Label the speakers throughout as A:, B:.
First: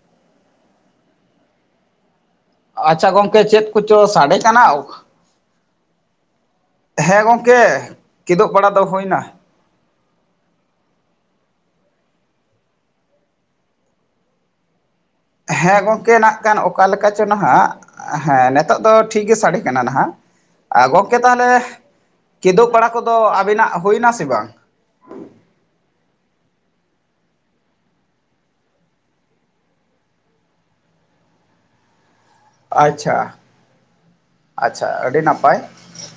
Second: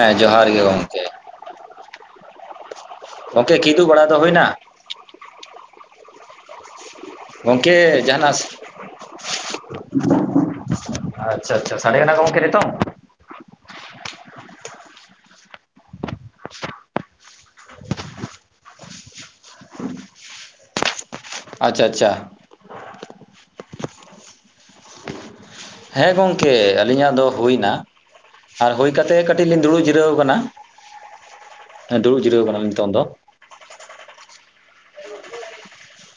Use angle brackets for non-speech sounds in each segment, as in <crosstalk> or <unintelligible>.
A: ᱦᱮᱸ ᱡᱚᱸᱦᱟᱨ ᱜᱮ ᱜᱚᱝᱠᱮ᱾
B: ᱟᱪᱪᱷᱟ ᱜᱚᱝᱠᱮ
A: ᱜᱚᱢᱠᱮ
B: ᱪᱮᱫ
A: ᱠᱤᱫᱩᱵ
B: ᱠᱚᱪᱚ
A: ᱵᱟᱲᱟ ᱫᱚ
B: ᱥᱟᱰᱮ
A: ᱦᱩᱭᱱᱟ
B: ᱠᱟᱱᱟ᱾ ᱦᱮᱸ
A: ᱜᱚᱝᱠᱮ ᱡᱟᱦᱟᱸᱱᱟᱥ
B: ᱠᱤᱫᱩᱵ ᱵᱟᱲᱟ ᱫᱚ ᱦᱩᱭᱱᱟ
A: ᱟᱪᱪᱷᱟ ᱟᱪᱪᱷᱟ ᱥᱟᱲᱮ ᱠᱟᱱᱟ ᱜᱚᱝᱠᱮ ᱱᱤᱛᱚᱝ?
B: ᱦᱮᱸ ᱜᱚᱝᱠᱮ ᱱᱟᱜ-ᱠᱷᱟᱱ ᱚᱠᱟ ᱞᱮᱠᱟ ᱪᱚᱦᱜ ᱦᱮᱸ ᱱᱮᱛ ᱛᱚᱜ ᱫᱚ ᱴᱷᱤᱠ ᱜᱮ ᱥᱟᱰᱮ ᱠᱟᱱᱟ ᱱᱟᱦᱟᱜ ᱟᱨ ᱜᱚᱝᱠᱮ ᱛᱟᱦᱚᱞᱮ
A: ᱟᱪᱪᱷᱟ ᱟᱪᱪᱷᱟ
B: ᱠᱤᱫᱩᱜ ᱵᱟᱲᱟ ᱠᱚᱫᱚ ᱟᱵᱤᱱᱟᱜ ᱦᱩᱭᱱᱟ ᱥᱮ ᱵᱟᱝ?
A: ᱦᱮᱸ ᱜᱚᱝᱠᱮ ᱟᱹᱞᱤᱧᱟᱜ ᱫᱚ ᱦᱩᱭᱱᱟ᱾ ᱟᱨ ᱦᱩᱭᱛᱮᱫ ᱠᱟᱹᱴᱤᱡ ᱞᱤᱧ ᱫᱩᱲᱩᱜ ᱡᱤᱨᱟᱹᱣ ᱠᱟᱱᱟ᱾ ᱦᱮᱸ ᱫᱩᱲᱩᱵ ᱡᱤᱨᱟᱹᱣ ᱠᱟᱱᱟᱞᱤᱧ ᱱᱤᱛᱚᱝ ᱫᱚ᱾
B: ᱟᱪᱪᱷᱟ ᱟᱪᱪᱷᱟ ᱟᱹᱰᱤ ᱱᱟᱯᱟᱭ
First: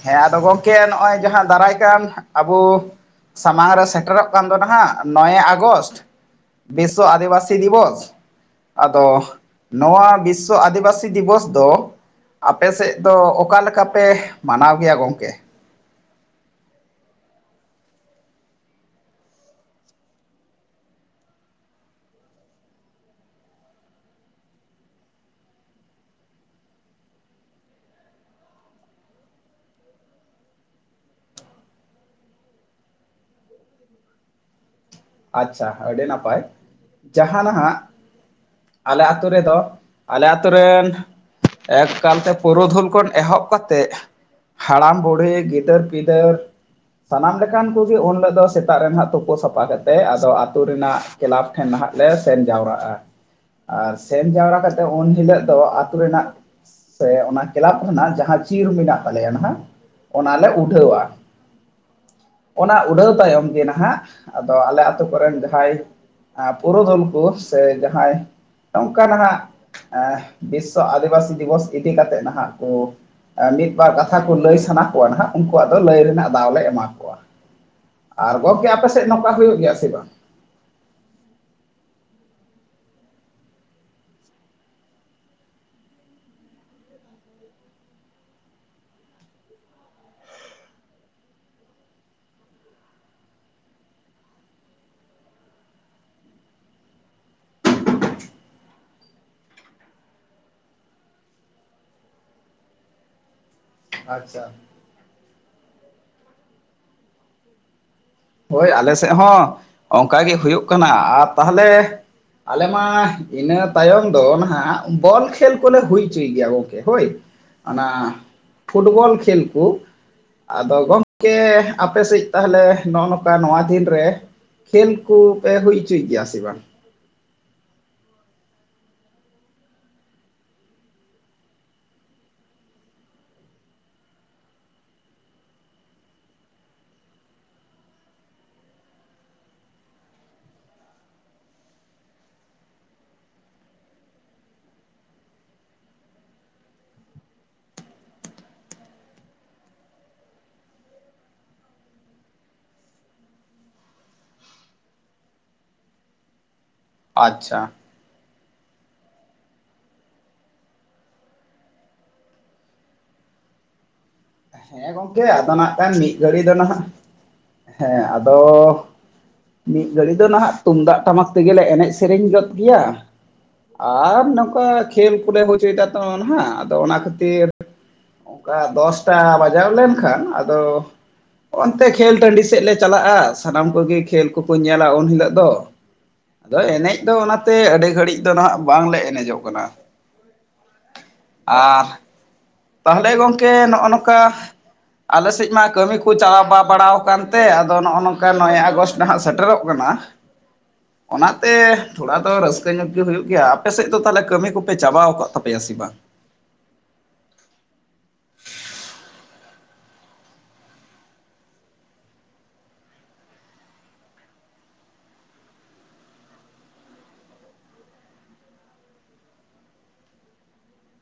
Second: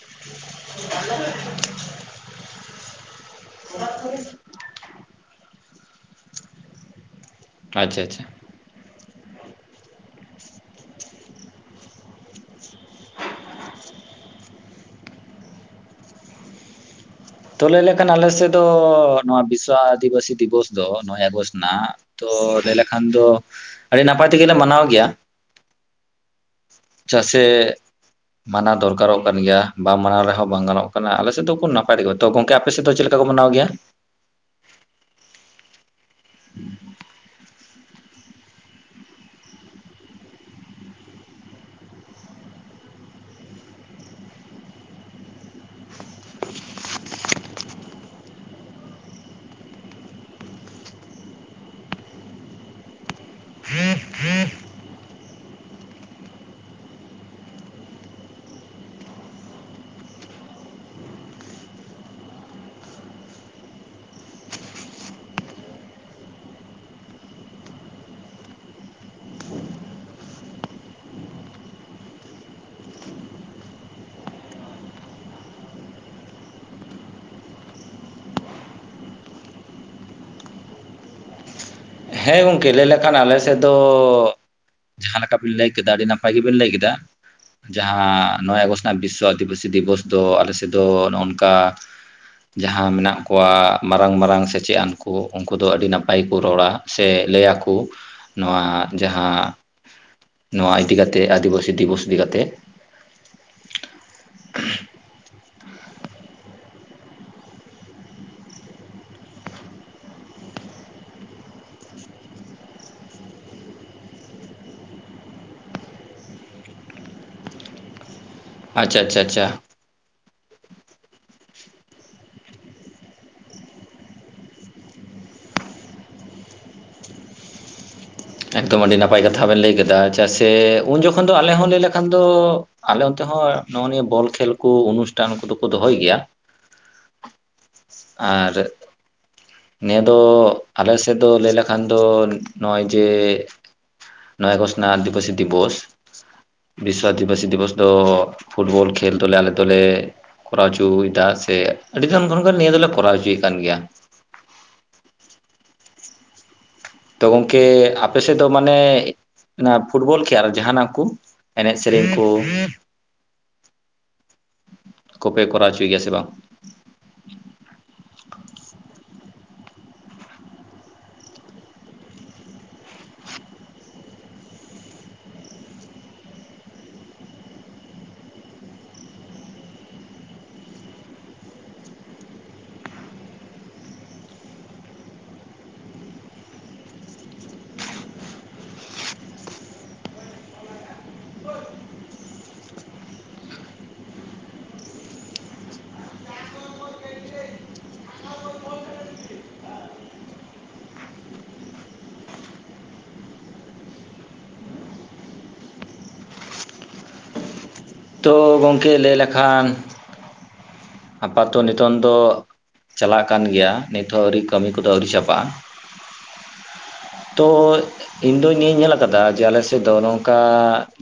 B: ᱦᱮᱸ ᱟᱫᱚ ᱜᱚᱢᱠᱮ ᱱᱚᱜᱼᱚᱭ ᱡᱟᱦᱟᱸ ᱫᱟᱨᱟᱭ ᱠᱟᱱ ᱟᱵᱚ ᱥᱟᱢᱟᱝ ᱨᱮ ᱥᱮᱴᱮᱨᱚᱜ ᱠᱟᱱ ᱫᱚ ᱱᱟᱦᱟᱜ ᱱᱚᱭᱮ ᱟᱜᱚᱥᱴ ᱵᱤᱥᱥᱚ ᱟᱹᱫᱤᱵᱟᱹᱥᱤ
A: ᱟᱪᱪᱷᱟ
B: ᱫᱤᱵᱚᱥ᱾
A: ᱟᱪᱪᱷᱟ
B: ᱟᱫᱚ ᱱᱚᱣᱟ ᱵᱤᱥᱥᱚ ᱟᱹᱫᱤᱵᱟᱹᱥᱤ ᱫᱤᱵᱚᱥ ᱫᱚ ᱟᱯᱮ ᱥᱮᱫ ᱫᱚ ᱚᱠᱟ ᱞᱮᱠᱟ ᱯᱮ ᱢᱟᱱᱟᱣ ᱜᱮᱭᱟ ᱜᱚᱝᱠᱮ?
A: ᱛᱚ ᱞᱟᱹᱭ ᱞᱮᱠᱷᱟᱱ ᱟᱞᱮ ᱥᱮᱫ ᱫᱚ ᱱᱚᱣᱟ ᱵᱤᱥᱥᱚ ᱟᱹᱫᱤᱵᱟᱹᱥᱤ ᱫᱤᱵᱚᱥ ᱫᱚ ᱱᱚᱭ ᱟᱜᱚᱥᱴ ᱨᱮᱱᱟᱜ ᱛᱚ ᱞᱟᱹᱭ ᱞᱮᱠᱷᱟᱱ ᱫᱚ ᱟᱹᱲᱤ ᱱᱟᱯᱟᱭ ᱛᱮᱜᱮ ᱞᱮ ᱢᱟᱱᱟᱣ ᱜᱮᱭᱟ᱾ ᱪᱟᱜ ᱥᱮ ᱢᱟᱱᱟᱣ ᱫᱚᱨᱠᱟᱨᱚᱜ ᱠᱟᱱ ᱜᱮᱭᱟ ᱵᱟᱢ ᱢᱟᱱᱟᱣ ᱨᱮᱦᱚᱸ ᱵᱟᱝ ᱜᱟᱱᱚᱜ ᱠᱟᱱᱟ ᱟᱞᱮ ᱥᱮᱫ ᱫᱚᱠᱚ ᱱᱟᱯ <unintelligible> ᱛᱚ ᱜᱚᱝᱠᱮ ᱟᱯᱮ ᱥᱮᱫ ᱫᱚ ᱪᱮᱫ ᱞᱮᱠᱟ ᱠᱚ ᱢᱟᱱᱟᱣ ᱜᱮᱭᱟ?
B: ᱟᱪᱪᱷᱟ ᱟᱹᱰᱤ ᱱᱟᱯᱟᱭ, ᱡᱟᱦᱟᱸ ᱱᱟᱦᱟᱜ ᱟᱞᱮ ᱟᱹᱛᱩ ᱨᱮᱫᱚ, ᱟᱞᱮ ᱟᱛᱚ ᱨᱮᱱ ᱮᱠᱟᱞᱛᱮ ᱯᱩᱨᱩᱫᱷᱩᱞ ᱠᱷᱚᱱ ᱮᱦᱚᱵ ᱠᱟᱛᱮᱫ ᱦᱟᱲᱟᱢ ᱵᱩᱲᱦᱤ ᱜᱤᱫᱟᱹᱨ ᱯᱤᱫᱟᱹᱨ ᱥᱟᱱᱟᱢ ᱞᱮᱠᱟᱱ ᱠᱚᱜᱮ ᱩᱱ ᱦᱤᱞᱳᱜ ᱫᱚ ᱥᱮᱛᱟᱜ ᱨᱮ ᱱᱟᱦᱟᱜ ᱛᱳᱯᱳ ᱥᱟᱯᱷᱟ ᱠᱟ ᱛᱮ ᱟᱫᱚ ᱟᱹᱛᱩ ᱨᱮᱱᱟᱜ ᱠᱮᱞᱟᱵᱽ ᱴᱷᱮᱱ ᱱᱟᱦᱟᱜ ᱞᱮ ᱥᱮᱱ ᱡᱟᱣᱨᱟᱜᱼᱟ᱾ ᱟᱨ ᱥᱮᱱ ᱡᱟᱣᱨᱟ ᱠᱟᱛᱮᱫ ᱩᱱ ᱦᱤᱞᱳᱜ ᱫᱚ ᱟᱹᱛᱩ ᱨᱮᱱᱟᱜ ᱥᱮ ᱚᱱᱟ ᱠᱞᱟᱵᱽ ᱠᱷᱚᱱᱟᱜ ᱡᱟᱦᱟᱸ ᱪᱤᱨ ᱢᱮᱱᱟᱜ ᱛᱟᱞᱮᱭᱟ ᱱᱟᱦᱟᱜ ᱚᱱᱟᱞᱮ ᱩᱰᱷᱟᱹᱣᱟ, ᱚᱱᱟ ᱩᱰᱷᱟᱹᱣ ᱛᱟᱭᱚᱢ ᱜᱮ ᱱᱟᱦᱟᱜ ᱟ ᱫᱚ ᱟᱞᱮ ᱟᱹᱛᱩ ᱠᱚᱨᱮᱱ ᱡᱟᱸᱦᱟᱭ ᱯᱩᱨᱩᱫᱷᱩᱞ ᱠᱩ ᱥᱮ ᱡᱟᱦᱟᱸᱭ ᱱᱚᱝᱠᱟ ᱱᱟᱦᱟᱜ ᱮᱸ ᱵᱤᱥᱥᱚ ᱟᱹᱫᱤᱵᱟᱹᱥᱤ ᱫᱤᱵᱚᱥ ᱤᱫᱤ ᱠᱟᱛᱮᱫ ᱱᱟᱦᱟᱜ ᱠᱚ ᱮᱸ ᱢᱤᱫᱵᱟᱨ ᱠᱟᱛᱷᱟ ᱠᱚ ᱞᱟᱹᱭ ᱥᱟᱱᱟ ᱠᱚᱣᱟ ᱱᱟᱦᱟᱜ ᱩᱱᱠᱩ ᱟᱫᱚ ᱞᱟᱹᱭ ᱨᱮᱱᱟᱜ ᱫᱟᱣ ᱞᱮ ᱮᱢᱟ ᱠᱚᱣᱟ᱾ ᱟᱨ ᱜᱚᱝᱠᱮ ᱟᱯᱮ ᱥᱮᱫ ᱱᱚᱝᱠᱟ ᱦᱩᱭᱩᱜ ᱜᱮᱭᱟ ᱥᱮ ᱵᱟᱝ?
A: ᱦᱮᱸ ᱜᱚᱝᱠᱮ ᱞᱟᱹᱭ ᱞᱮᱠᱷᱟᱱ ᱟᱞᱮ ᱥᱮᱫ ᱫᱚ ᱡᱟᱸᱦᱟᱸ ᱞᱮᱠᱟ ᱵᱤᱱ ᱞᱟᱹᱭ ᱠᱮᱫᱟ ᱟᱹᱰᱤ ᱱᱟᱯᱟᱭ ᱜᱮᱵᱤᱱ ᱞᱟᱹᱭ ᱠᱮᱫᱟ᱾ ᱡᱟᱸᱦᱟᱸ ᱱᱚᱭ ᱟᱜᱚᱥᱴ ᱨᱮᱱᱟᱜ ᱵᱤᱥᱥᱚ ᱟᱹᱫᱤᱵᱟᱹᱥᱤ ᱫᱤᱵᱚᱥ ᱫᱚ ᱟᱞᱮ ᱥᱮᱫ ᱫᱚ ᱱᱚᱜᱚᱱᱠᱟ ᱡᱟᱸᱦᱟᱸ ᱢᱮᱱᱟᱜ ᱠᱚᱣᱟ ᱢᱟᱨᱟᱝ ᱢᱟᱨᱟᱝ ᱥᱮᱪᱮᱫ ᱟᱱ ᱠᱩ ᱩᱱᱠᱩ ᱫᱚ ᱟᱹᱰᱤ ᱱᱟᱯᱟᱭ ᱠᱚ ᱨᱚᱲᱟ, ᱥᱮ ᱞᱟᱹᱭ ᱟᱠᱩ ᱱᱚᱣᱟ ᱡᱟᱸᱦᱟᱸ ᱱᱚᱣᱟ ᱤᱫᱤ ᱠᱟᱛᱮ ᱟᱹᱫᱤᱵᱟᱹᱥᱤ ᱫᱤᱵᱚᱥ ᱤᱫᱤ ᱠᱟᱛᱮ,
B: ᱟᱪᱪᱷᱟ ᱦᱳᱭ ᱟᱞᱮ ᱥᱮᱫ ᱦᱚᱸ ᱚᱱᱠᱟ ᱜᱮ ᱦᱩᱭᱩᱜ ᱠᱟᱱᱟ ᱟᱨ ᱛᱟᱦᱚᱞᱮ, ᱟᱞᱮ ᱢᱟ ᱤᱱᱟᱹ ᱛᱟᱭᱚᱢ ᱫᱚ ᱱᱟᱦᱟᱜ ᱵᱚᱞ ᱠᱷᱮᱞ ᱠᱚᱞᱮ ᱦᱩᱭ ᱦᱚᱪᱚᱭ ᱜᱮᱭᱟ ᱜᱚᱝᱠᱮ ᱦᱳᱭ᱾ ᱟᱱᱟ
A: ᱟᱪᱪᱷᱟ
B: ᱯᱷᱩᱴᱵᱚᱞ
A: ᱟᱪᱪᱷᱟ
B: ᱠᱷᱮᱞ
A: ᱟᱪᱪᱷᱟ
B: ᱠᱩ ᱟᱫᱚ ᱜᱚᱢᱠᱮ ᱟᱯᱮᱥᱮᱫ ᱛᱟᱦᱚᱞᱮ ᱱᱚᱜᱼᱚ ᱱᱚᱠᱟ ᱱᱚᱣᱟ ᱫᱤᱱ ᱨᱮ ᱠᱷᱮᱞ ᱠᱩ ᱯᱮ ᱦᱩᱭ ᱩᱪᱚᱭ ᱜᱮᱭᱟ ᱥᱮ ᱵᱟᱝ?
A: ᱮᱠᱫᱚᱢ ᱟᱹᱰᱤ ᱱᱟᱯᱟᱭ ᱠᱟᱛᱷᱟ ᱵᱮᱱ ᱞᱟᱹᱭ ᱠᱟᱫᱟ ᱪᱟᱜ ᱥᱮ ᱩᱱ ᱡᱚᱠᱷᱚᱱ ᱫᱚ ᱟᱞᱮ ᱦᱚᱸ ᱞᱟᱹᱭ ᱞᱮᱠᱷᱟᱱ ᱫᱚ ᱟᱞᱮ ᱚᱱᱛᱮ ᱦᱚᱸ ᱱᱚᱜᱼᱚ ᱱᱤᱭᱟᱹ ᱵᱚᱞ ᱠᱷᱮᱞ ᱠᱩ ᱚᱱᱩᱥᱴᱷᱟᱱ ᱠᱚᱫᱩ ᱠᱚ ᱫᱚᱦᱚᱭ ᱜᱮᱭᱟ᱾ ᱟᱨ ᱱᱤᱭᱟᱹ ᱫᱚ ᱟᱞᱮᱥᱮᱫ ᱫᱚ ᱞᱟᱹᱭ ᱞᱮᱠᱷᱟᱱ ᱫᱚ ᱱᱚᱜᱚᱭ ᱡᱮ ᱱᱚᱭ ᱟᱜᱚᱥᱴ ᱱᱟᱜ ᱟᱫᱤᱵᱟᱹᱥᱤ ᱫᱤᱵᱚᱥ ᱵᱤᱥᱥᱚ ᱟᱹᱫᱤᱵᱟᱹᱥᱤ ᱫᱤᱵᱚᱥ ᱫᱚ ᱯᱷᱩᱴᱵᱚᱞ ᱠᱷᱮᱞ ᱫᱚᱞᱮ ᱟᱞᱮ ᱫᱚᱞᱮ ᱠᱚᱨᱟᱣ ᱩᱪᱩᱭᱮᱫᱟ ᱥᱮ ᱟᱹᱰᱤ ᱜᱟᱱ <unintelligible> ᱱᱤᱭᱟᱹ ᱫᱚᱞᱮ ᱠᱚᱨᱟᱣ ᱚᱪᱚᱭᱮᱫ ᱠᱟᱱ ᱜᱮᱭᱟ᱾ ᱛᱚ
B: ᱟᱪᱪᱷᱟ
A: ᱜᱚᱝᱠᱮ ᱟᱯ ᱯᱟᱥᱮᱫ ᱫᱚ ᱢᱟᱱᱮ ᱚᱱᱟ ᱯᱷᱩᱴᱵᱚᱞ ᱠᱷᱮ ᱟᱨ ᱡᱟᱦᱟᱱᱟᱜ ᱠᱩ ᱮᱱᱮᱡ ᱥᱮᱨᱮᱧ ᱠᱩ <inaudible>
B: ᱦᱮᱸ ᱜᱚᱝᱠᱮ
A: ᱠᱚᱯᱮ
B: ᱟᱫᱚ
A: ᱠᱚᱨᱟᱣ ᱦᱚᱪᱚᱭ
B: ᱱᱟᱜᱠᱷᱟᱱ
A: ᱜᱮᱭᱟ ᱥᱮ
B: ᱢᱤᱫ
A: ᱵᱟᱝ
B: ᱜᱷᱟᱹᱲᱤ ᱫᱚ ᱱᱟᱦᱟᱜ ᱦᱮᱸ ᱟᱫᱚ ᱢᱤᱫ ᱜᱷᱟᱹᱲᱤ ᱫᱚ ᱱᱟᱦᱟᱜ ᱛᱩᱢᱫᱟᱜ ᱴᱟᱢᱟᱠ ᱛᱮᱜᱮᱞᱮ ᱮᱱᱮᱡ ᱥᱮᱨᱮᱧ ᱜᱚᱫ ᱜᱮᱭᱟ ᱟᱨ ᱱᱚᱝᱠᱟ ᱠᱷᱮᱞ ᱠᱚᱞᱮ ᱦᱚᱪᱚᱭᱮᱫᱟ ᱛᱚ ᱱᱟᱦᱟᱜ ᱟᱫᱚ ᱚᱱᱟ ᱠᱷᱟᱹᱛᱤᱨ ᱚᱱᱠᱟ ᱫᱚᱥᱴᱟ ᱵᱟᱡᱟᱣ ᱞᱮᱱᱠᱷᱟᱱ ᱟᱫᱚ ᱚᱱᱛᱮ ᱠᱷᱮᱞ ᱴᱟᱺᱰᱤ ᱥᱮᱫ ᱞᱮ ᱪᱟᱞᱟᱜᱼᱟ ᱥᱟᱱᱟᱢ ᱠᱚᱜᱤ ᱠᱷᱮᱞ ᱠᱚᱠᱚ ᱧᱮᱞᱟ ᱩᱱ ᱦᱤᱞᱳᱜ ᱫᱚ᱾ ᱟᱫᱚ ᱮᱱᱮᱡ ᱫᱚ ᱚᱱᱟ ᱛᱮ ᱟᱹᱰᱤ ᱜᱷᱟᱹᱲᱤᱡ ᱫᱚ ᱦᱟᱜ ᱵᱟᱝ ᱞᱮ ᱮᱱᱮᱡᱚᱜ ᱠᱟᱱᱟ᱾ ᱟᱨ ᱛᱟᱦᱞᱮ ᱜᱚᱝᱠᱮ ᱱᱚᱜᱼᱚᱭ ᱱᱚᱝᱠᱟ ᱟᱞᱮᱥᱮᱫ ᱢᱟ ᱠᱟᱹᱢᱤ ᱠᱚ ᱪᱟᱞᱟᱣ ᱵᱟ ᱵᱟᱲᱟ ᱟᱠᱟᱱ ᱛᱮ, ᱟᱫᱚ ᱱᱚᱜᱼᱚᱭ ᱱᱚᱝᱠᱟ ᱱᱚᱭᱮ ᱟᱜᱚᱥᱴ ᱱᱟᱜ ᱥᱮᱴᱮᱨᱚᱜ ᱠᱟᱱᱟ᱾
A: <inaudible>
B: ᱚᱱᱟᱛᱮ ᱛᱷᱚᱲᱟ ᱫᱚ ᱨᱟᱹᱥᱠᱟᱹ ᱧᱚᱜ ᱜᱮ ᱦᱩᱭᱩᱜ ᱜᱮᱭᱟ᱾ ᱟᱯᱮᱥᱮᱫ ᱫᱚ ᱛᱟᱦᱚᱞᱮ ᱠᱟᱹᱢᱤ ᱠᱚᱯᱮ ᱪᱟᱵᱟᱣ ᱟᱠᱟᱫ ᱛᱟᱯᱮᱭᱟ ᱥᱮ ᱵᱟᱝ?
A: ᱛᱚ ᱜᱚᱢᱠᱮ ᱞᱟᱹᱭ ᱞᱮᱠᱷᱟᱱ ᱟᱯᱟᱛᱚ ᱱᱤᱛᱚᱝ ᱫᱚ ᱪᱟᱞᱟᱜ ᱠᱟᱱ ᱜᱮᱭᱟ, ᱱᱤᱛᱚᱜ ᱦᱚᱸ ᱟᱹᱣᱨᱤ ᱠᱟᱹᱢᱤ ᱠᱚᱫᱚ ᱟᱹᱣᱨᱤ ᱪᱟᱵᱟᱜᱼᱟ᱾ ᱛᱚ ᱤᱧᱫᱚ ᱱᱤᱭᱟᱹᱧ ᱧᱮᱞ ᱟᱠᱟᱫᱟ ᱡᱮ ᱟᱞᱮ ᱥᱮᱫ ᱫᱚ ᱱᱚᱝᱠᱟ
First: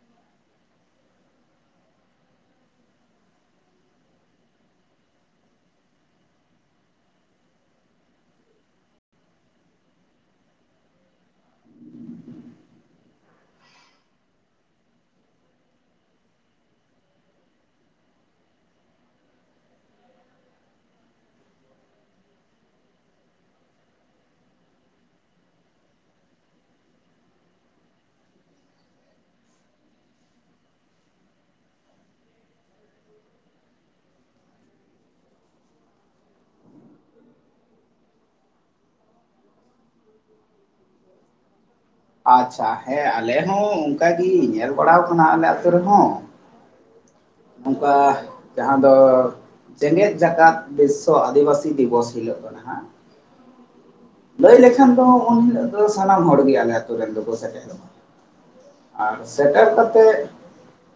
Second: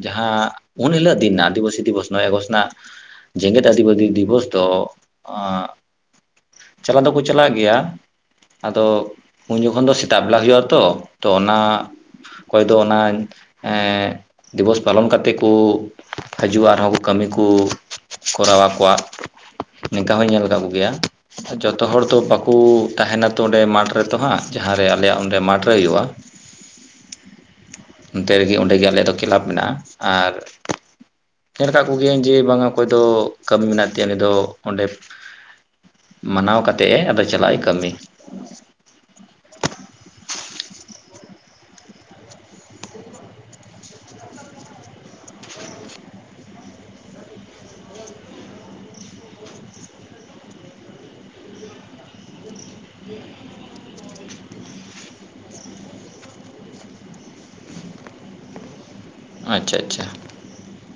A: ᱡᱟᱦᱟᱸ ᱩᱱ ᱦᱤᱞᱚᱜ ᱫᱤᱱ ᱟᱫᱤᱵᱟᱥᱤ ᱫᱤᱵᱚᱥ ᱱᱚᱭ ᱮᱜᱚᱥᱴ ᱨᱮᱱᱟᱜ ᱡᱮᱜᱮᱛ ᱟᱫᱤᱵᱟᱥᱤ ᱫᱤᱵᱚᱥ ᱛᱚ ᱪᱟᱞᱟ ᱫᱚᱠᱚ ᱪᱟᱞᱟᱜ ᱜᱮᱭᱟ᱾ ᱟᱫᱚ ᱩᱱ ᱡᱚᱠᱷᱚᱱ ᱫᱚ ᱥᱮᱛᱟᱜ ᱵᱮᱞᱟ ᱦᱩᱭᱩᱜᱼᱟ ᱛᱚ, ᱚᱱᱟ ᱚᱠᱚᱭ ᱫᱚ ᱚᱱᱟ ᱮᱸ ᱫᱤᱵᱚᱥ ᱯᱟᱞᱚᱱ ᱠᱟᱛᱮ ᱠᱚ ᱦᱟᱡᱩᱜᱼᱟ᱾ ᱱᱚᱣᱟ ᱠᱚ ᱠᱟᱹᱢᱤ ᱠᱚ ᱠᱚᱨᱟᱣᱟ ᱟᱠᱚᱣᱟᱜᱼᱟ᱾ ᱱᱤᱝᱠᱟ ᱦᱚᱧ ᱧᱮᱞ ᱠᱟᱜ ᱜᱮᱭᱟ᱾ ᱡᱚᱛᱚ ᱦᱚᱲ ᱫᱚ ᱵᱟᱠᱚ ᱛᱟᱦᱮᱱᱟ ᱛᱚ ᱚᱸᱰᱮ ᱢᱟᱴᱷ ᱨᱮᱛᱚ ᱦᱟᱸᱜ, ᱡᱟᱦᱟᱸ ᱨᱮ ᱟᱞᱮᱭᱟᱜ ᱚᱸᱰᱮ ᱢᱟᱴᱷ ᱨᱮ ᱦᱩᱭᱩᱜᱼᱟ᱾ ᱚᱱᱛᱮ ᱨᱮᱜᱮ ᱚᱸᱰᱮ ᱜᱮ ᱟᱞᱮᱭᱟᱜ ᱫᱚ ᱠᱞᱟᱵᱽ ᱢᱮᱱᱟᱜᱼᱟ ᱾ ᱟᱨ ᱧᱮᱞ ᱟᱠᱟᱫ ᱠᱚᱜᱮᱭᱟᱹᱧ ᱡᱮ ᱵᱟᱝ ᱚᱠᱚᱭ ᱫᱚ ᱠᱟᱹᱢᱤ ᱢᱮᱱᱟᱜ ᱩᱱᱤ ᱫᱚ ᱚᱸᱰᱮ ᱢᱟᱱᱟᱣ ᱠᱟᱛᱮᱜ ᱮ ᱟᱫᱚ ᱪᱟᱞᱟᱜᱼᱟ ᱠᱟᱹᱢᱤ᱾
B: ᱟᱪᱪᱷᱟ, ᱦᱮᱸ ᱟᱞᱮ ᱦᱚᱸ ᱚᱱᱠᱟ ᱜᱮ ᱧᱮᱞ ᱵᱟᱲᱟᱣ ᱠᱟᱱᱟ, ᱟᱞᱮ ᱟᱹᱛᱩ ᱨᱮᱦᱚᱸ᱾ ᱱᱚᱝᱠᱟ ᱡᱟᱦᱟᱸ ᱫᱚ, ᱡᱮᱜᱮᱛ ᱡᱟᱠᱟᱛ ᱵᱤᱥᱥᱚ ᱟᱹᱫᱤᱵᱟᱹᱥᱤ ᱫᱤᱵᱚᱥ ᱦᱤᱞᱚᱜ ᱫᱚ ᱱᱟᱦᱟᱜ ᱞᱟᱹᱭ ᱞᱮᱠᱷᱟᱱ ᱫᱚ ᱩᱱ ᱦᱤᱞᱳᱜ ᱫᱚ ᱥᱟᱱᱟᱢ ᱦᱚᱲ ᱜᱮ ᱟᱞᱮ ᱟᱹᱛᱩ ᱨᱮᱱ ᱫᱚᱠᱚ ᱥᱮᱴᱮᱨᱚᱜᱼᱟ᱾ ᱟᱨ ᱥᱮᱴᱮᱨ
A: ᱟᱪᱪᱷᱟ ᱟᱪᱪᱷᱟ
B: ᱠᱟᱛᱮᱫ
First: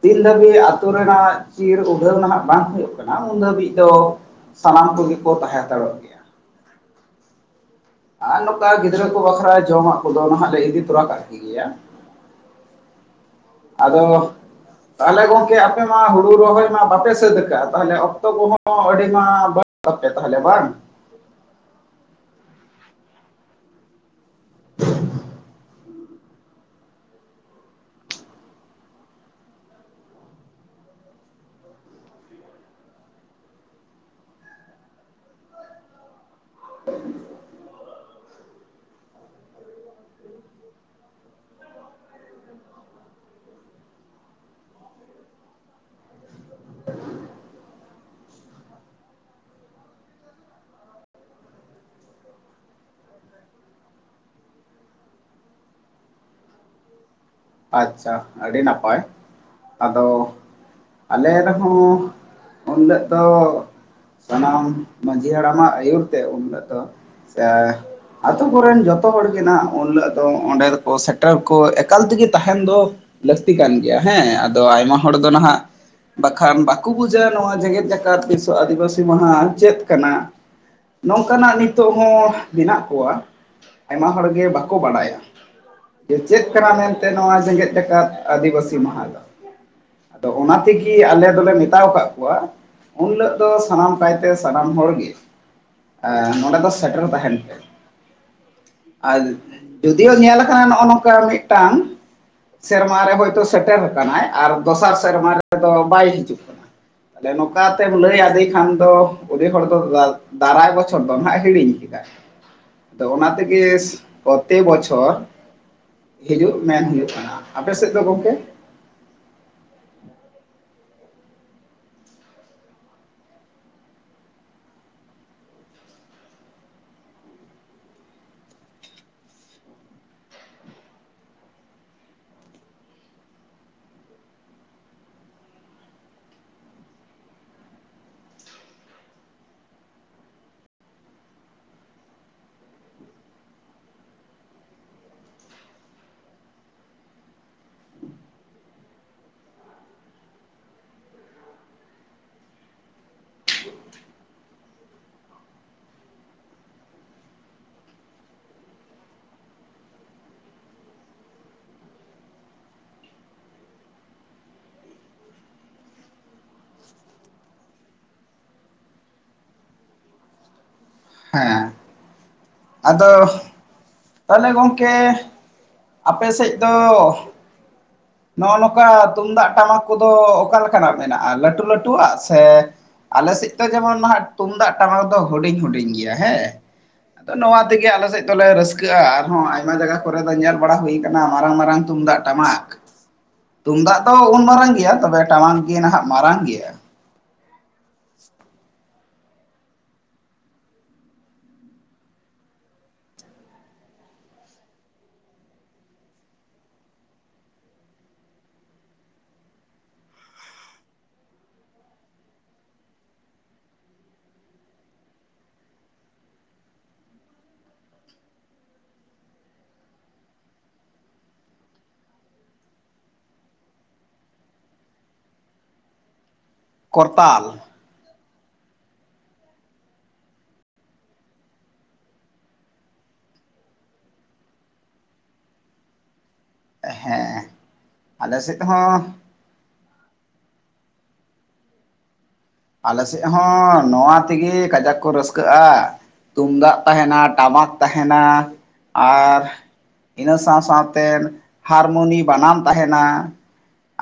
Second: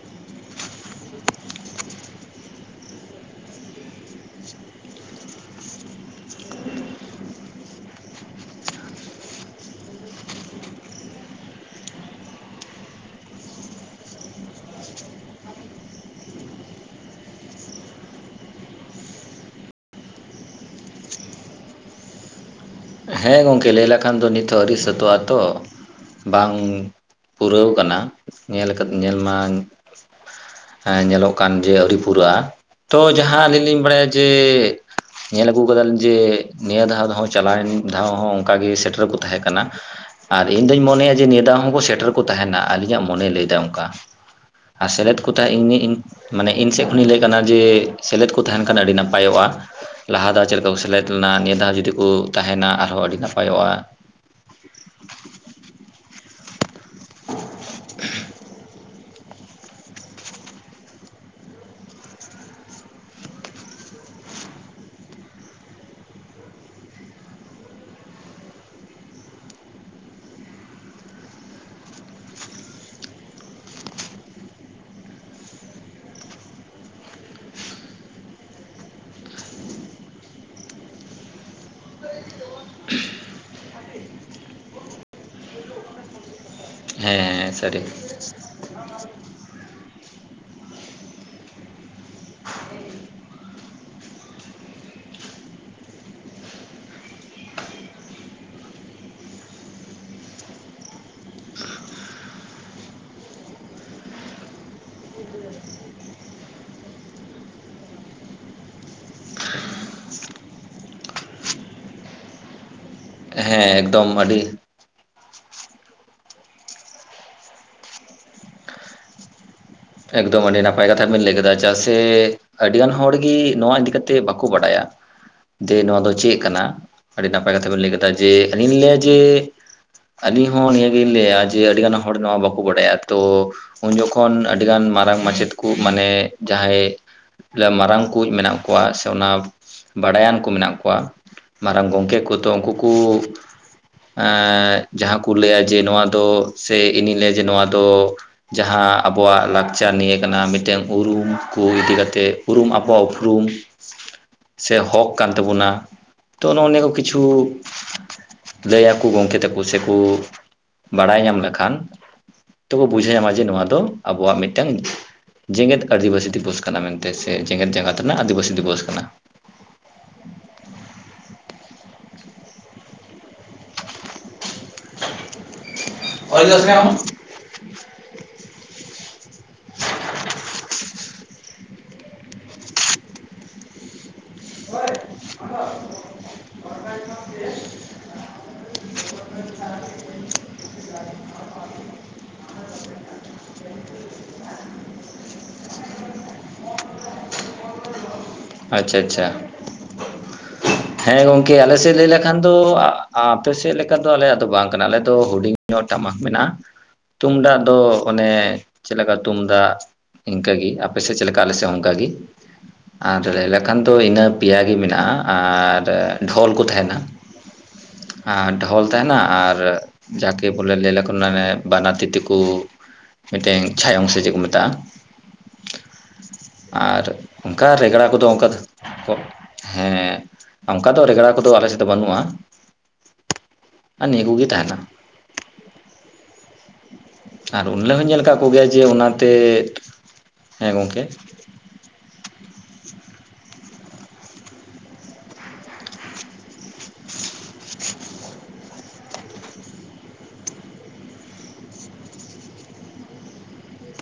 B: ᱛᱤᱱ ᱫᱷᱟᱹᱵᱤᱡ ᱟᱹᱛᱩ ᱨᱮᱱᱟᱜ ᱪᱤᱨ ᱩᱰᱷᱟᱹᱣ ᱱᱟᱦᱟᱜ ᱵᱟᱝ ᱦᱩᱭᱩᱜ ᱠᱟᱱᱟ, ᱩᱱ ᱫᱷᱟᱹᱵᱤᱡ ᱫᱚ ᱥᱟᱱᱟᱢ ᱠᱚᱜᱮ ᱠᱚ ᱛᱟᱦᱮᱸ ᱦᱟᱛᱟᱲᱚᱜᱼᱟ᱾ ᱟᱨ ᱱᱚᱝᱠᱟ ᱜᱤᱫᱽᱨᱟᱹ ᱠᱚ ᱵᱟᱹᱠᱷᱨᱟ ᱡᱚᱢᱟᱜ ᱠᱚᱫᱚ ᱱᱟᱦᱟᱜ ᱞᱮ ᱤᱫᱤ ᱛᱚᱨᱟ ᱠᱟᱜ ᱠᱮ ᱜᱮᱭᱟ᱾ ᱟᱫᱚ, ᱛᱟᱦᱞᱮ ᱜᱚᱝᱠᱮ ᱟᱯᱮ ᱢᱟ ᱦᱩᱲᱩ ᱨᱚᱦᱚᱭ ᱢᱟ ᱵᱟᱯᱮ ᱥᱟᱹᱛ ᱠᱟᱜᱼᱟ? ᱛᱟᱦᱚᱞᱮ ᱚᱠᱛᱚ ᱠᱚᱦᱚᱸ ᱟᱹᱰᱤᱢᱟ ᱵᱟᱹᱲ <unintelligible> ᱯᱮ ᱛᱟᱦᱚᱞᱮ ᱵᱟᱝ?
A: ᱦᱮᱸ ᱜᱚᱢᱠᱮ ᱞᱟᱹᱭ ᱞᱮᱠᱷᱟᱱ ᱫᱚ ᱱᱤᱛ ᱦᱚᱸ ᱟᱹᱣᱨᱤ ᱥᱟᱹᱛᱚᱜᱼᱟ ᱛᱚ᱾ ᱵᱟᱝ ᱯᱩᱨᱟᱹᱣ ᱠᱟᱱᱟ, ᱧᱮᱞ ᱧᱮᱞ ᱢᱟ ᱧᱮᱞᱚᱜ ᱠᱟᱱ ᱡᱮ ᱟᱹᱣᱨᱤ ᱯᱩᱨᱟᱹᱜ-ᱟ᱾ ᱛᱚ ᱡᱟᱦᱟᱸ ᱟᱹᱞᱤᱧ ᱞᱤᱧ ᱵᱟᱲᱟᱭᱟ ᱡᱮ ᱧᱮᱞ ᱟᱹᱜᱩ ᱠᱟᱫᱟᱞᱤᱧ ᱡᱮ ᱱᱤᱭᱟᱹ ᱫᱷᱟᱣ ᱦᱚᱸ ᱪᱟᱞᱟᱣᱮᱱ ᱫᱷᱟᱣ ᱦᱚᱸ ᱚᱱᱠᱟᱜ ᱜᱮ ᱥᱮᱴᱮᱨ ᱠᱚ ᱛᱟᱦᱮᱸ ᱠᱟᱱᱟ᱾ ᱟᱨ ᱤᱧ ᱫᱩᱧ ᱢᱚᱱᱮᱭᱟ ᱡᱮ ᱱᱤᱭᱟᱹ ᱫᱷᱟᱣ ᱦᱚᱸᱠᱚ ᱥᱮᱴᱮᱨ ᱠᱚ ᱛᱟᱦᱮᱱᱟ᱾ ᱟᱹᱞᱤᱧᱟᱜ ᱢᱚᱱᱮ ᱞᱟᱹᱭ ᱮᱫᱟ ᱚᱱᱠᱟ᱾ ᱟᱨ ᱥᱮᱞᱮᱫ ᱠᱚ ᱛᱟᱦᱮᱸ ᱤᱧ ᱜᱤ ᱤᱧ ᱢᱟᱱᱮ ᱤᱧ ᱥᱮᱫ ᱠᱷᱚᱱᱤᱧ ᱞᱟᱹᱭ ᱠᱟᱱᱟ ᱡᱮ ᱥᱮᱞᱮᱫ ᱠᱚ ᱛᱟᱦᱮᱱ ᱠᱷᱟᱱ ᱟᱹᱰᱤ ᱱᱟᱯᱟᱭᱚᱜᱼᱟ᱾ ᱞᱟᱦᱟ ᱫᱷᱟᱣ ᱪᱮᱫ ᱞᱮᱠᱟ ᱠᱚ ᱥᱮᱞᱮᱫ ᱞᱮᱱᱟ? ᱱᱤᱭᱟᱹ ᱫᱷᱟᱣ ᱡᱩᱫᱤ ᱠᱚ ᱛᱟᱦᱮᱱᱟ ᱟᱨᱦᱚᱸ ᱟᱹᱰᱤ ᱱᱟᱯᱟᱭᱚᱜᱼᱟ᱾
B: ᱟᱪᱪᱷᱟ, ᱟᱹᱰᱤ ᱱᱟᱯᱟᱭ᱾ ᱟᱫᱚ ᱟᱞᱮ ᱨᱮᱦᱚᱸ ᱩᱱᱟᱹᱜ ᱫᱚ ᱥᱟᱱᱟᱢ ᱢᱟᱺᱡᱷᱤ ᱦᱟᱲᱟᱢᱟᱜ ᱟᱹᱭᱩᱨ ᱛᱮ ᱩᱱᱦᱤᱞᱚᱜ ᱫᱚ ᱥᱮ ᱟᱹᱛᱩ ᱠᱚᱨᱮᱱ ᱡᱷᱚᱛᱚ ᱦᱚᱲ ᱜᱮ ᱱᱟᱜ ᱩᱱ ᱦᱤᱞᱚᱜ ᱫᱚ ᱚᱸᱰᱮ ᱫᱚᱠᱚ ᱥᱮᱴᱮᱨ ᱠᱚ ᱮᱠᱟᱞ ᱛᱮᱜᱮ ᱛᱟᱦᱮᱱ ᱫᱚ ᱞᱟᱹᱠᱛᱤ ᱠᱟᱱ ᱜᱮᱭᱟ ᱦᱮᱸ, ᱟᱫᱚ ᱟᱭᱢᱟ ᱦᱚᱲ ᱫᱚ ᱱᱟᱦᱟᱜ ᱵᱟᱠᱷᱟᱱ ᱵᱟᱠᱚ ᱵᱩᱡᱟᱣᱟ ᱱᱚᱣᱟ ᱡᱮᱜᱮᱛ ᱡᱟᱠᱟᱛ ᱵᱤᱥᱥᱚ ᱟᱹᱫᱤᱵᱟᱹᱥᱤ ᱢᱟᱦᱟ ᱪᱮᱫ ᱠᱟᱱᱟ᱾ ᱱᱚᱝᱠᱟᱱᱟᱜ ᱱᱤᱛᱚᱜ ᱦᱚᱸ ᱢᱮᱱᱟᱜ ᱠᱚᱣᱟ ᱟᱭᱢᱟ ᱦᱚᱲ ᱜᱮ ᱵᱟᱠᱚ ᱵᱟᱰᱟᱭᱟ᱾ ᱪᱮᱫ ᱠᱟᱱᱟ ᱢᱮᱱᱛᱮ
A: ᱦᱮᱸ
B: ᱱᱚᱣᱟ
A: ᱦᱮᱸ
B: ᱡᱮᱜᱮᱛ
A: ᱥᱟᱹᱨᱤ
B: ᱡᱟᱠᱟᱛ ᱟᱹᱫᱤᱵᱟᱹᱥᱤ ᱢᱟᱦᱟ ᱫᱚ᱾ ᱟᱫᱚ ᱚᱱᱟ ᱛᱮᱜᱮ ᱟᱞᱮ ᱫᱚᱞᱮ ᱢᱮᱛᱟᱣ ᱠᱟᱜ ᱠᱚᱣᱟ ᱩᱱ ᱦᱤᱞᱳᱜ ᱫᱚ ᱥᱟᱱᱟᱢ ᱠᱟᱭᱛᱮ ᱥᱟᱱᱟᱢ ᱦᱚᱲ ᱜᱮ, ᱱᱚᱰᱮ ᱫᱚ ᱥᱮᱴᱮᱨ ᱛᱟᱦᱮᱱ ᱯᱮ᱾ ᱟᱨ ᱡᱩᱫᱤᱭᱳ ᱧᱮᱞ ᱟᱠᱟᱱᱟ ᱱᱚᱜᱼᱚ ᱱᱚᱝᱠᱟ ᱢᱤᱫᱴᱟᱝ ᱥᱮᱨᱢᱟᱨ ᱨᱮ ᱦᱳᱭᱛᱳ ᱥᱮᱴᱮᱨ ᱠᱟᱱᱟᱭ ᱟᱨ ᱫᱚᱥᱟᱨ ᱥᱮᱨᱢᱟ ᱨᱮᱫᱚ ᱵᱟᱭ ᱦᱤᱡᱩᱜ ᱠᱟᱱᱟ᱾ ᱛᱟᱦᱚᱞᱮ ᱱᱚᱝᱠᱟᱛᱮᱢ ᱞᱟᱹᱭ ᱟᱫᱮ ᱠᱷᱟᱱ ᱫᱚ ᱟᱹᱰᱤ ᱦᱚᱲ ᱫᱚ ᱫᱟᱨᱟᱭ ᱵᱚᱪᱷᱚᱨ ᱫᱚ ᱱᱟᱜ ᱦᱤᱲᱤᱧ ᱠᱮᱫᱟᱭ᱾
A: <unintelligible>
B: ᱛᱚ ᱚᱱᱟ ᱛᱮᱜᱮ
A: ᱦᱮᱸ ᱮᱠᱫᱚᱢ ᱟᱹᱰᱤ
B: ᱯᱨᱚᱛᱤ ᱵᱚᱪᱷᱚᱨ ᱦᱤᱡᱩᱜ ᱢᱮᱱ ᱦᱩᱭᱩᱜ ᱠᱟᱱᱟ᱾ ᱟᱯᱮ ᱥᱮᱫ ᱫᱚ ᱜᱚᱝᱠᱮ?
A: ᱮᱠᱫᱚᱢ ᱟᱹᱰᱤ ᱱᱟᱯᱟᱭ ᱠᱟᱛᱷᱟ ᱵᱮᱱ ᱞᱟᱹᱭ ᱠᱮᱫᱟ ᱪᱮᱫᱟᱜ ᱥᱮ ᱟᱹᱰᱤᱜᱟᱱ ᱦᱚᱲᱜᱤ ᱱᱚᱣᱟ ᱤᱫᱤ ᱠᱟᱛᱮᱫ ᱵᱟᱠᱚ ᱵᱟᱰᱟᱭᱟ᱾ ᱫᱮ ᱱᱚᱣᱟ ᱫᱚ ᱪᱮᱫ ᱠᱟᱱᱟ ᱟᱹᱰᱤ ᱱᱟᱯᱟᱭ ᱠᱟᱛᱷᱟ ᱵᱮᱱ ᱞᱟᱹᱭ ᱠᱮᱫᱟ ᱡᱮ ᱟᱹᱞᱤᱧ ᱞᱟᱹᱭᱟ ᱡᱮ ᱟᱞᱤᱧ ᱦᱚᱸ ᱱᱤᱭᱟᱹᱜᱮᱞᱤᱧ ᱞᱟᱹᱭᱟ ᱡᱮ ᱟᱹᱰᱤ ᱜᱟᱱ ᱦᱚᱲ ᱱᱚᱣᱟ ᱵᱟᱠᱚ ᱵᱟᱰᱟᱭᱟ ᱛᱚ ᱩᱱ ᱡᱚᱠᱷᱚᱱ ᱟᱹᱰᱤᱜᱟᱱ ᱢᱟᱨᱟᱝ ᱢᱟᱪᱮᱫ ᱠᱚ ᱢᱟᱱᱮ ᱡᱟᱦᱟᱸᱭ ᱢᱟᱨᱟᱝ ᱠᱚ ᱢᱮᱱᱟᱜ ᱠᱚᱣᱟ ᱥᱮ ᱚᱱᱟ ᱵᱟᱰᱟᱭᱟᱱ ᱠᱚ ᱢᱮᱱᱟᱜ ᱠᱚᱣᱟ ᱢᱟᱨᱟᱝ ᱜᱚᱝᱠᱮ ᱠᱚ ᱛᱚ ᱩᱱᱠᱩ ᱠᱚ ᱮ ᱡᱟᱦᱟᱸ ᱠᱚ ᱞᱟᱹᱭᱟ ᱡᱮ ᱱᱚᱣᱟ ᱫᱚ ᱥᱮ ᱤᱧᱤᱧ ᱞᱟᱹᱭᱟ ᱡᱮ ᱱᱚᱣᱟ ᱫᱚ ᱡᱟᱦᱟᱸ ᱟᱵᱚ ᱟᱵᱚᱣᱟᱜ ᱞᱟᱠᱪᱟᱨ ᱱᱤᱭᱟᱹ ᱠᱟᱱᱟ ᱢᱤᱫᱴᱮᱱ ᱩᱨᱩᱢ ᱠᱚ ᱤᱫᱤ ᱠᱟᱛᱮᱫᱩᱨᱩᱢ ᱟᱠᱵᱚᱣᱟᱜ ᱩᱯᱨᱩᱢ ᱥᱮ ᱦᱚᱠ ᱠᱟᱱ ᱛᱟᱵᱚᱱᱟ ᱛᱚ ᱱᱚᱜᱼᱚ ᱱᱤᱭᱟᱹ ᱠᱚ ᱠᱤᱪᱷᱩ ᱞᱟᱹᱭ ᱟᱠᱚ ᱜᱚᱢᱠᱮ ᱛᱟᱠᱚ ᱥᱮᱠᱚ ᱵᱟᱲᱟᱭ ᱧᱟᱢ ᱞᱮᱠᱷᱟᱱ ᱛᱚᱠᱚ ᱵᱩᱡᱷᱟᱹᱣ ᱧᱟᱢᱟ ᱡᱮ ᱱᱚᱣᱟ ᱫᱚ ᱟᱵᱚᱣᱟᱜ ᱢᱤᱫᱴᱟᱝ ᱡᱮᱜᱮᱛ ᱟᱹᱫᱤᱵᱟᱹᱥᱤ ᱫᱤᱵᱚᱥ ᱠᱟᱱᱟ ᱢᱮᱱᱛᱮ ᱥᱮ ᱡᱮᱜᱮᱛ ᱡᱟᱠᱟᱛ ᱨᱮᱱᱟᱜ ᱟᱹᱫᱤᱵᱟᱹᱥᱤ ᱫᱤᱵᱚᱥ ᱠᱟᱱᱟ
B: ᱦᱮᱸ ᱟᱫᱚ
A: <inaudible>
B: ᱛᱟᱦᱚᱞᱮ ᱜᱚᱝᱠᱮ ᱟᱯᱮ ᱥᱮᱡ ᱫᱚ ᱱᱚᱜᱼᱚ ᱱᱚᱝᱠᱟ ᱛᱩᱢᱫᱟᱜ ᱴᱟᱢᱟᱠ ᱠᱚᱫᱚ ᱚᱠᱟ ᱞᱮᱠᱟᱱᱟᱜ ᱢᱮᱱᱟᱜᱼᱟ ᱞᱟᱹᱴᱩ ᱞᱟᱹᱴᱩᱣᱟᱜ ᱥᱮ ᱟᱞᱮᱥᱮᱫ ᱫᱚ ᱡᱮᱢᱚᱱ ᱱᱟᱟᱜ ᱛᱩᱢᱫᱟᱜ ᱴᱟᱢᱟᱠ ᱫᱚ ᱦᱩᱰᱤᱧ ᱦᱩᱰᱤᱧ ᱜᱮᱭᱟ ᱦᱮᱸ ᱟᱫᱚ ᱱᱚᱣᱟ ᱛᱮᱜᱮ ᱟᱞᱮ ᱥᱮᱫ ᱫᱚᱞᱮ ᱨᱟᱹᱥᱠᱟᱹ ᱠᱟᱹᱟ ᱟᱨᱦᱚᱸ ᱟᱭᱢᱟ ᱡᱟᱭᱜᱟ ᱠᱚᱨᱮ ᱫᱚ ᱧᱮᱞ ᱵᱟᱲᱟ ᱦᱩᱭ ᱟᱠᱟᱱᱟ ᱢᱟᱨᱟᱝ ᱢᱟᱨᱟᱝ ᱛᱩᱢᱫᱟᱜ ᱴᱟᱢᱟᱠ ᱟᱠ ᱛᱩᱢᱫᱟᱜ ᱫᱚ ᱩᱱ ᱢᱟᱨᱟᱝ ᱜᱮᱭᱟ ᱛᱚᱵᱮ ᱴᱟᱢᱟᱠ ᱜᱮ ᱱᱟᱦᱟᱜ ᱢᱟᱨᱟᱝ ᱜᱮᱭᱟ
A: ᱟᱪᱪᱷᱟ ᱟᱪᱪᱷᱟ ᱦᱮᱸ ᱜᱚᱝᱠᱮ ᱟᱞᱮᱥᱮᱫ ᱞᱟᱹᱭ ᱞᱮᱠᱷᱟᱱ ᱫᱚ ᱟᱯᱮᱥᱮᱫ ᱞᱮᱠᱟ ᱫᱚ ᱟᱞᱮᱭᱟᱜ ᱫᱚ ᱵᱟᱝ ᱠᱟᱱᱟ ᱟᱞᱮ ᱫᱚ ᱦᱩᱰᱤᱧ ᱦᱩᱰᱤᱧᱧᱟᱹᱜ ᱴᱟᱢᱟᱠ ᱢᱮᱱᱟᱜᱼᱟ ᱛᱩᱢᱫᱟᱜ ᱫᱚ ᱚᱱᱮ ᱪᱮᱫ ᱞᱮᱠᱟ ᱛᱩᱢᱫᱟᱜ ᱤᱱᱠᱟᱜᱮ ᱟᱯᱮᱥᱮᱫ ᱪᱮᱫᱞᱮᱠᱟ ᱟᱞᱮᱥᱮᱫ ᱦᱚᱸ ᱟᱱᱠᱟ ᱜᱮ ᱟᱨ ᱞᱟᱹᱭ ᱞᱮᱠᱷᱟᱱ ᱫᱚ ᱤᱱᱟᱹ ᱯᱮᱭᱟ ᱜᱮ ᱢᱮᱱᱟᱜᱼᱟ ᱟᱨ ᱰᱷᱚᱞ ᱠᱚ ᱛᱟᱦᱮᱱᱟ ᱟᱨ ᱰᱷᱚᱞ ᱛᱟᱦᱮᱱᱟ ᱟᱨ ᱡᱟᱠᱮ ᱵᱚᱞᱮ ᱞᱟᱹᱭᱠᱷᱟᱱ ᱚᱱᱮ ᱵᱟᱱᱟᱨ ᱛᱤ ᱛᱮ ᱠᱚ ᱢᱤᱫᱴᱮᱱ ᱪᱷᱟᱭᱚᱝ ᱥᱮ ᱪᱮᱫ ᱠᱚ ᱢᱮᱛᱟᱜᱼᱟ ᱟᱨ
B: ᱠᱚᱨᱛᱟᱞ
A: ᱚᱝᱠᱟ ᱨᱮᱜᱽᱲᱟ ᱠᱚᱫᱚ ᱚᱝᱠᱟ ᱠᱚ ᱦᱮᱸ ᱚᱱᱠᱟ ᱫᱚ ᱨᱮᱜᱽᱲᱟ ᱠᱚᱫᱚ ᱟᱞᱮ ᱥᱮᱫ ᱫᱚ ᱵᱟᱹᱱᱩᱜᱼᱟ ᱾ ᱟᱨ ᱱᱤᱭᱟᱹ ᱠᱚᱜᱮ ᱛᱟᱦᱮᱱᱟ
B: ᱦᱮᱸ
A: ᱾ ᱟᱨ ᱩᱱᱦᱤᱞᱚᱧ ᱦᱚᱧ ᱧᱮᱞ ᱠᱟᱫ
B: ᱟᱞᱮ ᱥᱮᱫ
A: ᱠᱚᱜᱮᱭᱟ ᱡᱮ
B: ᱦᱚᱸ
A: ᱚᱱᱟᱛᱮ ᱦᱮᱸ ᱜᱚᱝᱠᱮ
B: ᱟᱞᱮ ᱥᱮᱫ ᱦᱚᱸ ᱱᱚᱣᱟ ᱛᱮᱜᱮ ᱠᱟᱡᱟᱠ ᱠᱚ ᱨᱟᱹᱥᱠᱟᱹᱜᱼᱟ ᱾ ᱛᱩᱢᱫᱟᱜ ᱛᱟᱦᱮᱱᱟ ᱴᱟᱢᱟᱠ ᱛᱟᱦᱮᱱᱟ ᱟᱨ ᱤᱱᱟᱹ ᱥᱟᱶ ᱥᱟᱶᱛᱮᱱ ᱦᱟᱨᱢᱚᱱᱤ ᱵᱟᱱᱟᱢ ᱛᱟᱦᱮᱱᱟ ᱾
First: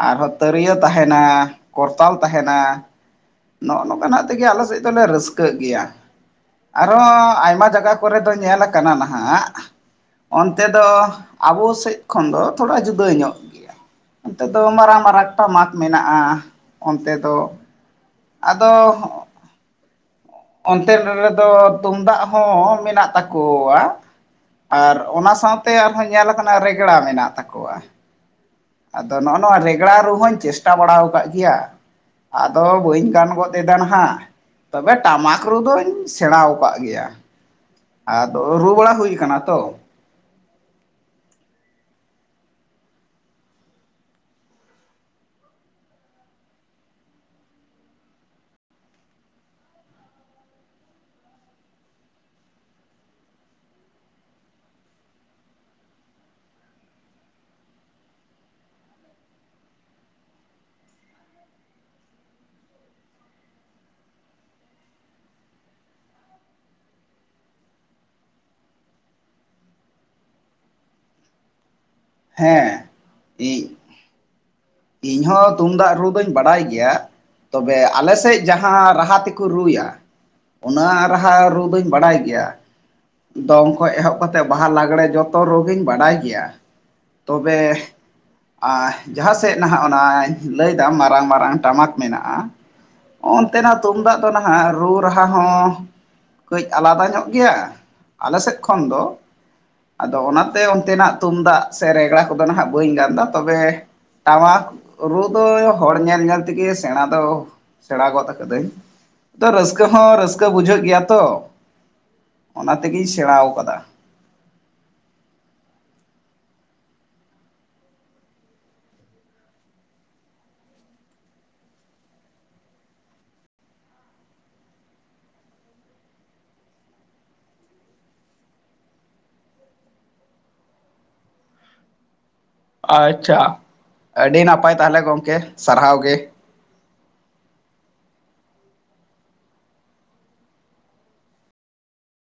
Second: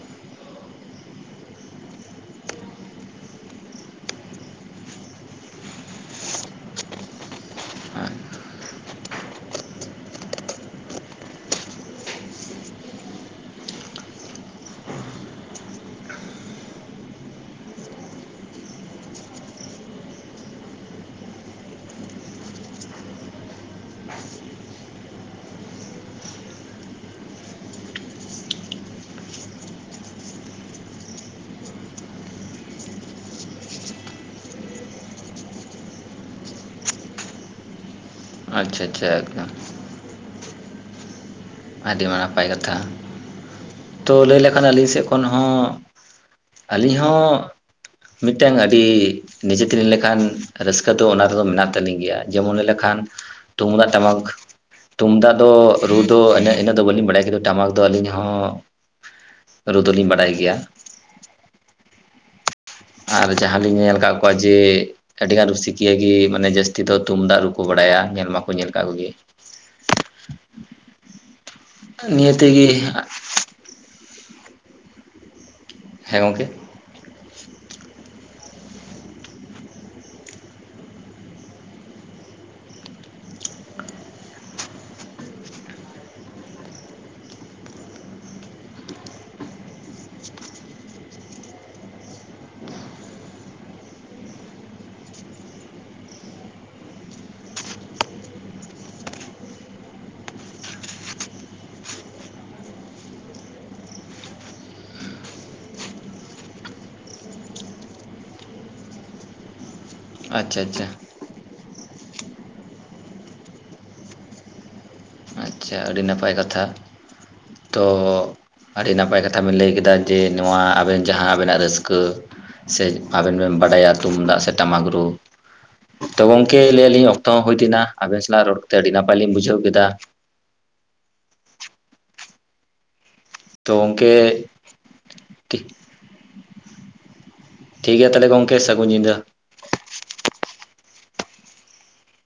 B: ᱟᱨᱦᱚᱸ ᱛᱤᱨᱭᱟᱹ ᱛᱟᱦᱮᱱᱟ ᱠᱚᱨᱛᱟᱞ ᱛᱟᱦᱮᱱᱟ ᱾ ᱱᱚᱜᱼᱱᱚᱝᱠᱟᱱᱟᱜ ᱛᱮᱜᱮ ᱟᱞᱮ ᱥᱮᱫ ᱫᱚᱞᱮ ᱨᱟᱹᱥᱠᱟᱹᱜ ᱜᱮᱭᱟ ᱾ ᱟᱨᱦᱚᱸ ᱟᱭᱢᱟ ᱡᱟᱜᱟ ᱠᱚᱨᱮ ᱫᱚ ᱧᱮᱞ ᱟᱠᱟᱱᱟ ᱱᱷᱟᱜ ᱚᱱᱛᱮ ᱫᱚ ᱟᱵᱚ ᱥᱮᱫ ᱠᱷᱚᱱ ᱫᱚ ᱛᱷᱚᱲᱟ ᱡᱩᱫᱟᱹ ᱧᱚᱜ ᱜᱮᱭᱟ ᱾ ᱚᱱᱛᱮ ᱫᱚ ᱢᱟᱨᱟᱝ ᱢᱟᱨᱟᱝ ᱴᱟᱢᱟᱠ ᱢᱮᱱᱟᱜᱼᱟ ᱚᱱᱛᱮ ᱫᱚ ᱟᱫᱚ ᱚᱱᱛᱮᱱ ᱨᱮᱫᱚ ᱛᱩᱢᱫᱟᱜ ᱦᱚᱸ ᱢᱮᱱᱟᱜ ᱛᱟᱠᱚᱣᱟ ᱾ ᱟᱨ ᱚᱱᱟ ᱥᱟᱶᱛᱮ ᱟᱨᱦᱚᱸ ᱧᱮᱞ ᱟᱠᱟᱱᱟ ᱨᱮᱜᱽᱲᱟ ᱢᱮᱱᱟᱜ ᱛᱟᱠᱚᱣᱟ ᱾ ᱟᱫᱚ ᱱᱚᱜᱼᱱᱚᱣᱟ ᱨᱮᱜᱽᱲᱟ ᱨᱩ ᱦᱚᱧ ᱪᱮᱥᱴᱟ ᱵᱟᱲᱟ ᱟᱠᱟᱫ ᱜᱮᱭᱟ ᱾ ᱟᱫᱚ ᱵᱟᱹᱧ ᱜᱟᱱ ᱜᱚᱫ ᱮᱫᱟ ᱱᱷᱟᱜ ᱾ ᱛᱚᱵᱮ ᱴᱟᱢᱟᱠ ᱨᱩ ᱫᱚᱧ ᱥᱮᱬᱟ ᱣᱟᱠᱟᱜ ᱜᱮᱭᱟ ᱾ ᱨᱩ
A: ᱟᱪᱪᱷᱟ
B: ᱵᱟᱲᱟ
A: ᱟᱪᱪᱷᱟ
B: ᱦᱩᱭ ᱟᱠᱟᱱᱟ
A: ᱮᱠᱫᱚᱢ
B: ᱛᱚ ᱾
A: ᱟᱹᱰᱤ ᱱᱟᱯᱟᱭ ᱠᱟᱛᱷᱟ ᱛᱚ ᱞᱟᱹᱭ ᱞᱮᱠᱷᱟᱱ ᱟᱹᱞᱤᱧ ᱥᱮᱫ ᱠᱷᱚᱱ ᱦᱚᱸ ᱟᱹᱞᱤᱧ ᱦᱚᱸ ᱢᱤᱫᱴᱮᱱ ᱟᱹᱰᱤ ᱱᱤᱡᱮᱛᱮᱞᱤᱧ ᱞᱮᱠᱷᱟᱱ ᱨᱟᱹᱥᱠᱟᱹ ᱫᱚ ᱚᱱᱟ ᱨᱮᱫᱚ ᱢᱮᱱᱟᱜ ᱛᱟᱹᱞᱤᱧ ᱜᱮᱭᱟ ᱡᱮᱢᱚᱱ ᱞᱟᱹᱭ ᱞᱮᱠᱷᱟᱱ ᱛᱩᱢᱫᱟᱜ ᱴᱟᱢᱟᱠ ᱛᱩᱢᱫᱟᱜ ᱫᱚ ᱨᱩ ᱫᱚ ᱮᱱᱮ ᱤᱱᱟᱹᱜ ᱫᱚ ᱵᱟᱹᱞᱤᱧ ᱵᱟᱲᱟᱭᱟ ᱠᱤᱱᱛᱩ ᱴᱟᱢᱟᱠ ᱫᱚ ᱟᱹᱞᱤᱧ ᱦᱚᱸ ᱨᱩ ᱫᱩᱞᱤᱧ ᱵᱟᱲᱟᱭ ᱜᱮᱭᱟ ᱾ ᱟᱨ ᱡᱟᱦᱟᱸ ᱞᱤᱧ ᱧᱮᱞ ᱟᱠᱟᱫ ᱠᱚᱣᱟ ᱡᱮ ᱟᱹᱰᱤ ᱜᱟᱱ ᱨᱩᱥᱤᱠᱤᱭᱟᱹ ᱜᱮ ᱢᱟᱱᱮ ᱡᱟᱹᱥᱛᱤ ᱫᱚ ᱛᱩᱢᱫᱟᱜ ᱨᱩ ᱠᱚ ᱵᱟᱲᱟᱭᱟ ᱧᱮᱞ ᱢᱟᱠᱚ ᱧᱮᱞ ᱠᱟᱜ ᱠᱚᱜᱮᱭᱟ ᱾ ᱱᱤᱭᱟᱹ ᱛᱮᱜᱮ
B: ᱦᱮᱸ ᱤᱧ ᱤᱧᱦᱚᱸ ᱛᱩᱢᱫᱟᱜ ᱨᱩ
A: ᱦᱮᱸ
B: ᱫᱩᱧ
A: ᱜᱚᱢᱠᱮ
B: ᱵᱟᱰᱟᱭ ᱜᱮᱭᱟ ᱾ ᱛᱚᱵᱮ ᱟᱞᱮᱥᱮᱫ ᱡᱟᱦᱟᱸ ᱨᱟᱦᱟ ᱛᱮᱠᱚ ᱨᱩᱭᱟ ᱚᱱᱟ ᱨᱟᱦᱟ ᱨᱩ ᱫᱩᱧ ᱵᱟᱲᱟᱭ ᱜᱮᱭᱟ ᱾ ᱫᱚᱝ ᱠᱷᱚᱱ ᱮᱦᱚᱵ ᱠᱟᱛᱮᱫ ᱵᱟᱦᱟ ᱞᱟᱜᱽᱲᱮ ᱡᱚᱛᱚ ᱨᱩ ᱜᱤᱧ ᱵᱟᱰᱟᱭ ᱜᱮᱭᱟ ᱾ ᱛᱚᱵᱮ ᱟᱻ ᱡᱟᱦᱟᱸ ᱥᱮᱫ ᱱᱷᱟᱜ ᱚᱱᱟ ᱞᱟᱹᱭᱫᱟᱢ ᱢᱟᱨᱟᱝ ᱢᱟᱨᱟᱝ ᱴᱟᱢᱟᱠ ᱢᱮᱱᱟᱜᱼᱟ ᱾ ᱚᱱᱛᱮᱱᱟᱜ ᱛᱩᱢᱫᱟᱜ ᱫᱚ ᱱᱷᱟᱜ ᱨᱩ ᱨᱟᱦᱟ ᱦᱚᱸ ᱠᱟᱹᱡ ᱟᱞᱟᱫᱟ ᱧᱚᱜ ᱜᱮᱭᱟ ᱟᱞᱮ ᱥᱮᱫ ᱠᱷᱚᱱ ᱫᱚ ᱾ ᱟᱫᱚ ᱚᱱᱟᱛᱮ ᱚᱱᱛᱮᱱᱟᱜ ᱛᱩᱢᱫᱟᱜ ᱥᱮ ᱨᱮᱜᱽᱲᱟ ᱠᱚᱫᱚ ᱱᱷᱟᱜ ᱵᱟᱹᱧ ᱜᱟᱱ ᱮᱫᱟ ᱛᱚᱵᱮ ᱴᱟᱢᱟᱠ ᱨᱩ ᱫᱚ ᱦᱚᱲ ᱧᱮᱞ ᱧᱮᱞ ᱛᱮᱜᱮ ᱥᱮᱬᱟ ᱫᱚ ᱥᱮᱬᱟ ᱜᱚᱫ ᱟᱠᱟᱹᱫᱟᱹᱧ ᱾ ᱛᱚ ᱨᱟᱹᱥᱠᱟᱹ ᱦᱚᱸ ᱨᱟᱹᱥᱠᱟᱹ
A: ᱟᱪᱪᱷᱟ
B: ᱵᱩᱡᱷᱟᱹᱜ
A: ᱟᱪᱪᱷᱟ
B: ᱜᱮᱭᱟ ᱛᱚ ᱚᱱᱟ ᱛᱮᱜᱮᱧ ᱥᱮᱬᱟ ᱟᱠᱟᱫᱟ ᱾
A: ᱟᱪᱪᱷᱟ ᱟᱹᱰᱤ ᱱᱟᱯᱟᱭ ᱠᱟᱛᱷᱟ ᱛᱚ ᱟᱹᱰᱤ ᱱᱟᱯᱟᱭ ᱠᱟᱛᱷᱟ ᱵᱮᱱ ᱞᱟᱹᱭ ᱠᱮᱫᱟ ᱡᱮ ᱱᱚᱣᱟ ᱟᱵᱮᱱ ᱡᱟᱦᱟᱸ ᱟᱵᱮᱱᱟᱜ ᱨᱟᱹᱥᱠᱟᱹ ᱥᱮ ᱟᱵᱮᱱ ᱵᱮᱱ ᱵᱟᱰᱟᱭᱟ ᱛᱩᱢᱫᱟᱜ ᱥᱮ ᱴᱟᱢᱟᱠ ᱨᱩ ᱾ ᱛᱚ ᱜᱚᱝᱠᱮ ᱞᱟᱹᱭ ᱟᱹᱞᱤᱧ ᱚᱠᱛᱚ ᱦᱚᱸ ᱦᱩᱭ ᱮᱱᱟ ᱟᱵᱮᱱ ᱥᱟᱞᱟᱜ ᱨᱚᱲ ᱠᱟᱛᱮ ᱟᱹᱰᱤ ᱱᱟᱯᱟᱭ ᱞᱤᱧ ᱵᱩᱡᱷᱟᱹᱣ ᱠᱮᱫᱟ ᱾
B: ᱟᱪᱪᱷᱟ
A: ᱛᱚ ᱜᱚᱝᱠᱮ
B: ᱟᱹᱰᱤ ᱱᱟᱯᱟᱭ ᱛᱟᱦᱚᱞᱮ ᱜᱚᱝᱠᱮ
A: ᱴᱷᱤᱠ
B: ᱥᱟᱨᱦᱟᱣ ᱜᱮ ᱾
A: ᱴᱷᱤᱠ ᱜᱮᱭᱟ ᱛᱟᱦᱚᱞᱮ ᱜᱚᱢᱠᱮ ᱥᱟᱹᱜᱩᱱ ᱧᱤᱫᱟᱹ ᱾